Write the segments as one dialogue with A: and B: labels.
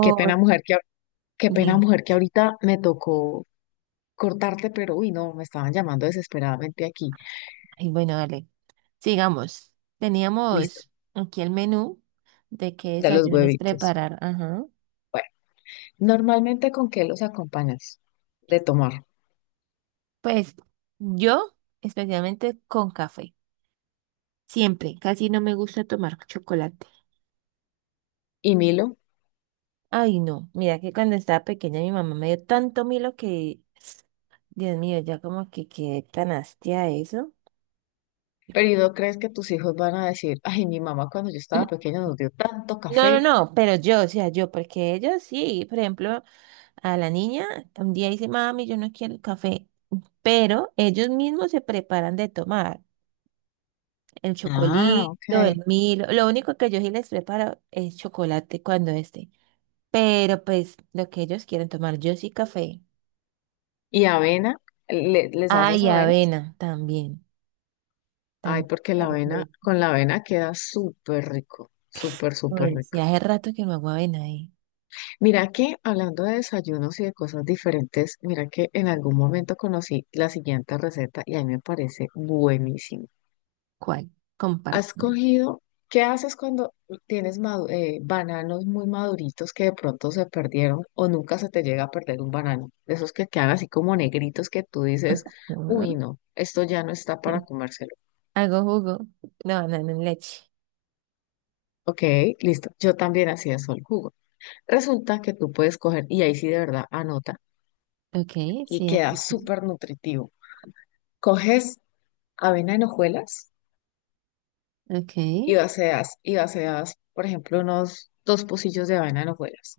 A: Qué pena, mujer, qué pena,
B: bien.
A: mujer, que ahorita me tocó cortarte, pero uy, no, me estaban llamando desesperadamente aquí.
B: Ay, bueno, dale. Sigamos.
A: Listo,
B: Teníamos aquí el menú de qué
A: de los
B: desayunos
A: huevitos.
B: preparar. Ajá.
A: Bueno, normalmente, ¿con qué los acompañas? De tomar.
B: Pues yo, especialmente con café. Siempre. Casi no me gusta tomar chocolate.
A: ¿Y Milo,
B: Ay, no. Mira que cuando estaba pequeña mi mamá me dio tanto milo que, Dios mío, ya como que quedé tan hastia de eso.
A: pero no crees que tus hijos van a decir, ay, mi mamá cuando yo estaba pequeña nos dio tanto
B: No, no,
A: café?
B: no, pero yo, o sea, yo, porque ellos sí, por ejemplo, a la niña un día dice, mami, yo no quiero el café, pero ellos mismos se preparan de tomar el
A: Ah,
B: chocolito,
A: ok.
B: el Milo, lo único que yo sí les preparo es chocolate cuando esté, pero pues lo que ellos quieren tomar, yo sí café.
A: ¿Y avena? ¿Les
B: Ah,
A: haces
B: y
A: avenas?
B: avena también,
A: Ay,
B: también
A: porque la
B: hago
A: avena,
B: avena.
A: con la avena queda súper rico, súper, súper
B: Uy, sí,
A: rico.
B: hace rato que no hago avena, ¿eh?
A: Mira que hablando de desayunos y de cosas diferentes, mira que en algún momento conocí la siguiente receta y a mí me parece buenísimo.
B: ¿Cuál?
A: Has
B: Compárteme.
A: cogido, ¿qué haces cuando tienes bananos muy maduritos que de pronto se perdieron o nunca se te llega a perder un banano? De esos que quedan así como negritos que tú dices, uy,
B: Ujú.
A: no, esto ya no está para comérselo.
B: Hago jugo, no, leche.
A: Ok, listo. Yo también hacía eso, el jugo. Resulta que tú puedes coger, y ahí sí de verdad anota,
B: Ok,
A: y
B: sí, es
A: queda
B: posible.
A: súper nutritivo. Coges avena en hojuelas
B: Ok,
A: y vacías, por ejemplo, unos dos pocillos de avena en hojuelas.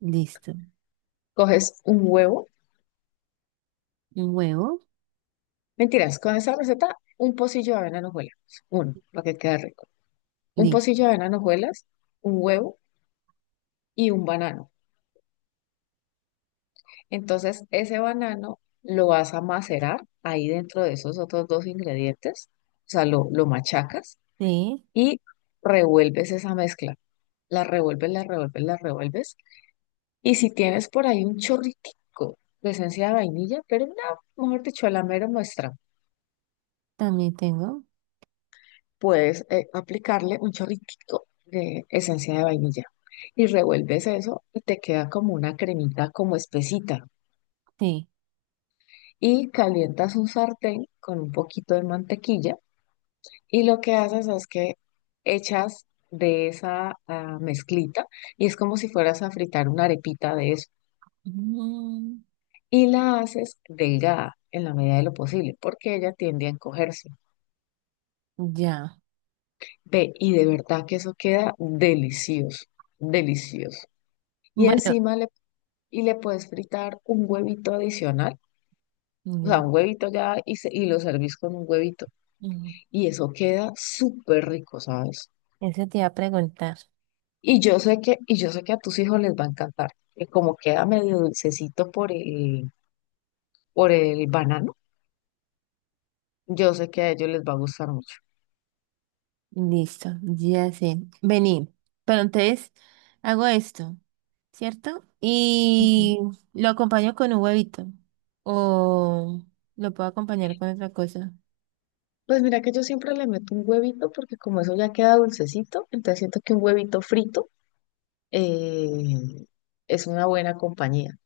B: listo.
A: Coges un huevo,
B: Un huevo,
A: mentiras, con esa receta, un pocillo de avena en hojuelas, uno, para que quede rico. Un pocillo
B: listo.
A: de avena en hojuelas, un huevo y un banano. Entonces, ese banano lo vas a macerar ahí dentro de esos otros dos ingredientes, o sea, lo machacas
B: Sí,
A: y revuelves esa mezcla. La revuelves, la revuelves, la revuelves. Y si tienes por ahí un chorritico de esencia de vainilla, pero no, mejor dicho, a la mera muestra,
B: también tengo.
A: puedes aplicarle un chorritico de esencia de vainilla. Y revuelves eso y te queda como una cremita, como espesita.
B: Sí.
A: Y calientas un sartén con un poquito de mantequilla y lo que haces es que echas de esa mezclita y es como si fueras a fritar una arepita de eso.
B: Mm,
A: Y la haces delgada en la medida de lo posible porque ella tiende a encogerse.
B: ya.
A: Ve, y de verdad que eso queda delicioso, delicioso. Y
B: Bueno,
A: y le puedes fritar un huevito adicional, o sea,
B: ya.
A: un huevito ya y, y lo servís con un huevito.
B: Mm.
A: Y eso queda súper rico, ¿sabes?
B: Eso te iba a preguntar.
A: Y yo sé que, y yo sé que a tus hijos les va a encantar, que como queda medio dulcecito por el banano, yo sé que a ellos les va a gustar mucho.
B: Listo, ya sé. Vení. Pero entonces hago esto, ¿cierto?
A: Ujú.
B: Y lo acompaño con un huevito. O lo puedo acompañar con otra cosa.
A: Pues mira que yo siempre le meto un huevito porque como eso ya queda dulcecito, entonces siento que un huevito frito eh, es una buena compañía.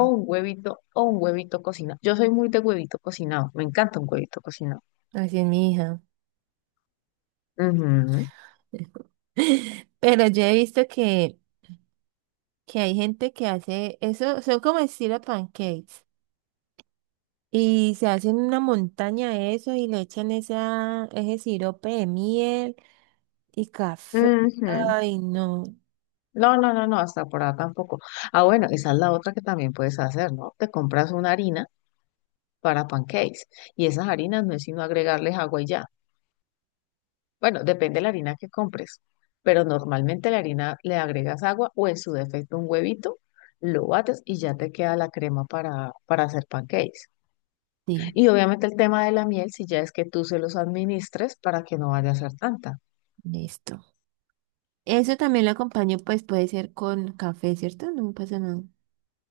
A: O un huevito cocinado. Yo soy muy de huevito cocinado, me encanta un huevito cocinado.
B: Así es mi hija.
A: Ujú,
B: Pero yo he visto que hay gente que hace eso, son como estilo pancakes. Y se hacen una montaña de eso y le echan esa, ese sirope de miel y café.
A: ujú.
B: Ay, no.
A: No, no, no, no, hasta por ahora tampoco. Ah, bueno, esa es la otra que también puedes hacer, ¿no? Te compras una harina para pancakes y esas harinas no es sino agregarles agua y ya. Bueno, depende de la harina que compres, pero normalmente la harina le agregas agua o en su defecto un huevito, lo bates y ya te queda la crema para hacer pancakes.
B: Sí,
A: Y obviamente el tema de la miel, si ya es que tú se los administres para que no vaya a ser tanta.
B: listo. Eso también lo acompaño, pues puede ser con café, ¿cierto? No me pasa nada.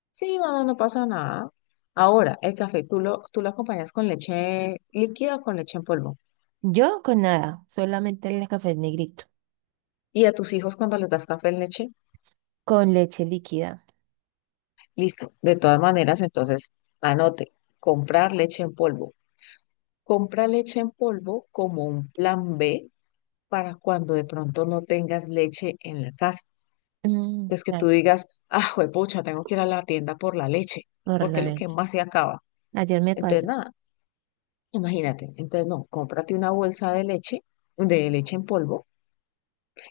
A: Sí, no, no pasa nada. Ahora, el café tú lo acompañas con leche líquida o con leche en polvo.
B: Yo con nada, solamente el café negrito,
A: Y a tus hijos cuando les das café en leche,
B: con leche líquida.
A: listo. De todas maneras, entonces, anote, comprar leche en polvo. Compra leche en polvo como un plan B para cuando de pronto no tengas leche en la casa.
B: Mm,
A: Entonces que
B: ah,
A: tú digas, ah, juepucha, tengo que ir a la tienda por la leche,
B: por
A: porque
B: la
A: es lo que
B: leche.
A: más se acaba.
B: Ayer me
A: Entonces,
B: pasó.
A: nada. Imagínate, entonces no, cómprate una bolsa de leche en polvo,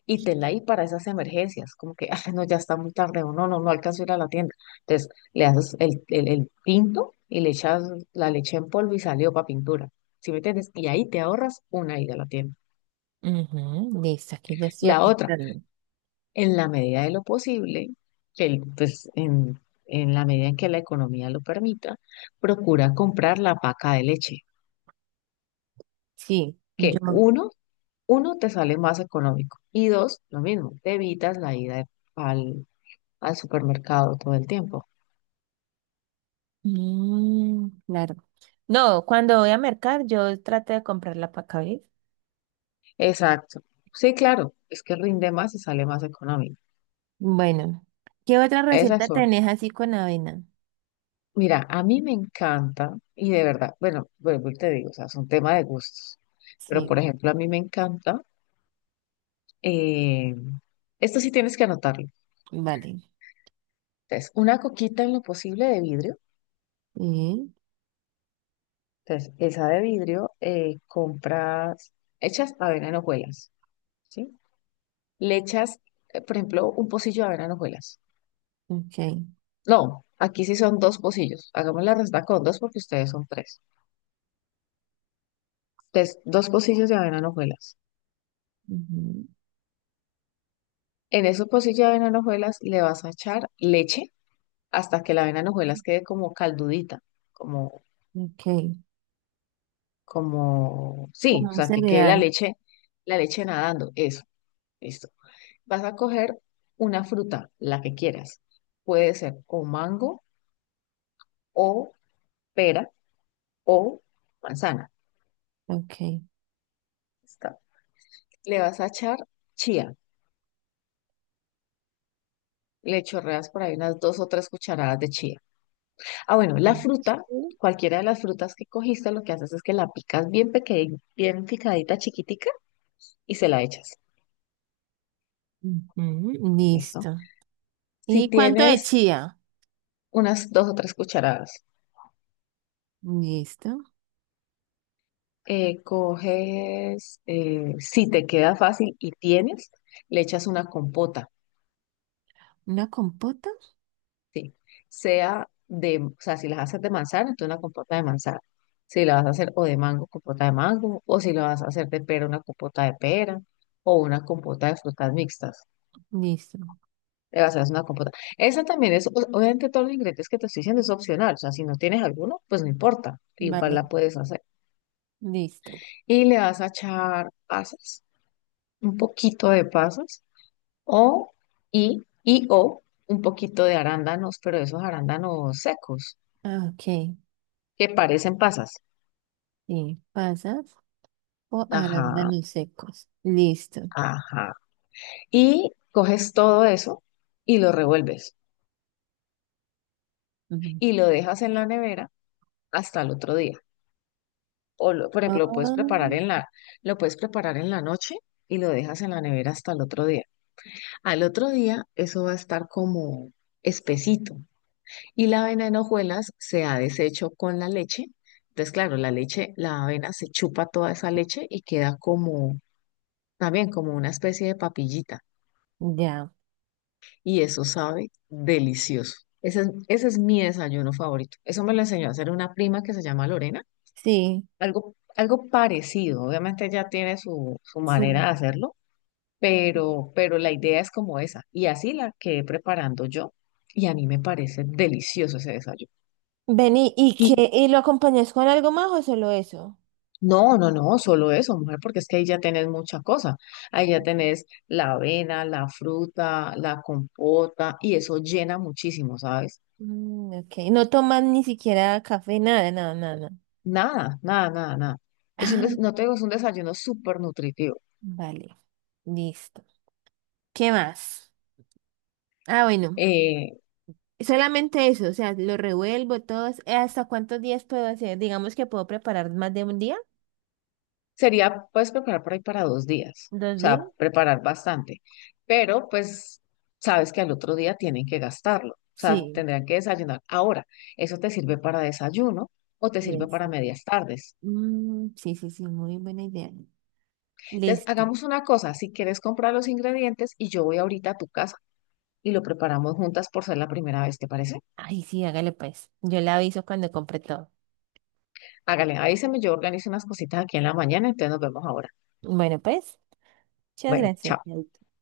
A: y tenla ahí para esas emergencias, como que, ah, no, ya está muy tarde, o no, no, no alcanzo a ir a la tienda. Entonces le haces el pinto y le echas la leche en polvo y salió para pintura, ¿sí me entiendes? Y ahí te ahorras una ida a la tienda.
B: Ujú, listo, aquí ya estoy
A: La otra,
B: apuntando.
A: en la medida de lo posible, que el- pues en la medida en que la economía lo permita, procura comprar la paca de leche,
B: Sí,
A: que
B: yo.
A: uno uno, te sale más económico. Y dos, lo mismo, te evitas la ida de- al, al supermercado todo el tiempo.
B: Mm, claro. No, cuando voy a mercar, yo trato de comprar la pacaví.
A: Exacto. Sí, claro, es que rinde más y sale más económico.
B: Bueno, ¿qué otra
A: Esas
B: receta
A: son.
B: tenés así con avena?
A: Mira, a mí me encanta, y de verdad, bueno, vuelvo y te digo, o sea, es un tema de gustos. Pero, por
B: Sí,
A: ejemplo, a mí me encanta, eh, esto sí tienes que anotarlo.
B: vale.
A: Entonces, una coquita en lo posible de vidrio.
B: Sí,
A: Entonces, esa de vidrio, compras, hechas avena en hojuelas. ¿Sí? Le echas, por ejemplo, un pocillo de avena en hojuelas.
B: ok.
A: No, aquí sí son dos pocillos. Hagamos la resta con dos porque ustedes son tres. Entonces, dos pocillos de avena en hojuelas.
B: Ujú,
A: En esos pocillos de avena en hojuelas le vas a echar leche hasta que la avena en hojuelas quede como caldudita, como,
B: ok.
A: como,
B: Con
A: sí, o
B: un
A: sea, que quede
B: cereal.
A: la leche nadando. Eso, listo. Vas a coger una fruta, la que quieras. Puede ser o mango o pera o manzana.
B: Ok.
A: Le vas a echar chía. Le chorreas por ahí unas dos o tres cucharadas de chía. Ah, bueno, la fruta,
B: Ujú,
A: cualquiera de las frutas que cogiste, lo que haces es que la picas bien pequeña, bien picadita, chiquitica, y se la echas.
B: ujú,
A: ¿Listo?
B: listo.
A: Si
B: ¿Y cuánto de
A: tienes
B: chía?
A: unas dos o tres cucharadas,
B: Listo.
A: si te queda fácil y tienes, le echas una compota.
B: ¿Una compota?
A: Sí, o sea, si las haces de manzana, entonces una compota de manzana. Si la vas a hacer o de mango, compota de mango, o si la vas a hacer de pera, una compota de pera, o una compota de frutas mixtas.
B: Listo.
A: Le vas a hacer una compota. Esa también es, obviamente todos los ingredientes que te estoy diciendo es opcional, o sea, si no tienes alguno, pues no importa, igual
B: Vale,
A: la puedes hacer.
B: listo.
A: Y le vas a echar pasas, un poquito de pasas, o, o un poquito de arándanos, pero esos arándanos secos,
B: Ah, ok.
A: que parecen pasas.
B: Sí, pasas o
A: Ajá,
B: arándanos secos. Listo.
A: ajá. Y coges todo eso y lo revuelves
B: Ujú.
A: y lo dejas en la nevera hasta el otro día. Por ejemplo,
B: Ah,
A: lo puedes preparar en la noche y lo dejas en la nevera hasta el otro día. Al otro día eso va a estar como espesito y la avena en hojuelas se ha deshecho con la leche. Entonces, claro, la leche, la avena se chupa toda esa leche y queda como también como una especie de papillita.
B: ya,
A: Y eso sabe delicioso. Ese es mi desayuno favorito. Eso me lo enseñó a hacer una prima que se llama Lorena.
B: sí.
A: Algo parecido. Obviamente ella tiene su
B: Sí.
A: manera de hacerlo, pero la idea es como esa. Y así la quedé preparando yo. Y a mí me parece delicioso ese desayuno.
B: Vení, ¿y
A: Y
B: qué? ¿Y lo acompañas con algo más o solo eso?
A: no, no, no, solo eso, mujer, porque es que ahí ya tenés mucha cosa. Ahí ya
B: Ujú.
A: tenés la avena, la fruta, la compota, y eso llena muchísimo, ¿sabes?
B: Mm, ok, no toman ni siquiera café, nada, nada, nada, nada.
A: Nada, nada, nada, nada. Es un
B: Ah,
A: no te digo, es un desayuno súper nutritivo.
B: vale, listo. ¿Qué más? Ah, bueno,
A: Eh,
B: solamente eso, o sea, lo revuelvo todos. ¿Hasta cuántos días puedo hacer? Digamos que puedo preparar más de un día,
A: puedes preparar por ahí para dos días, o
B: dos días.
A: sea, preparar bastante, pero pues sabes que al otro día tienen que gastarlo, o sea,
B: Sí,
A: tendrán que desayunar. Ahora, eso te sirve para desayuno o te sirve
B: diez.
A: para medias tardes.
B: Mm, sí, sí, sí, muy buena idea.
A: Entonces,
B: Listo.
A: hagamos una cosa, si quieres comprar los ingredientes y yo voy ahorita a tu casa y lo preparamos juntas por ser la primera vez, ¿te parece?
B: Ay, sí, hágale pues. Yo le aviso cuando compre todo.
A: Hágale, avísame, yo organizo unas cositas aquí en la mañana, entonces nos vemos ahora.
B: Bueno, pues, muchas
A: Bueno,
B: gracias.
A: chao.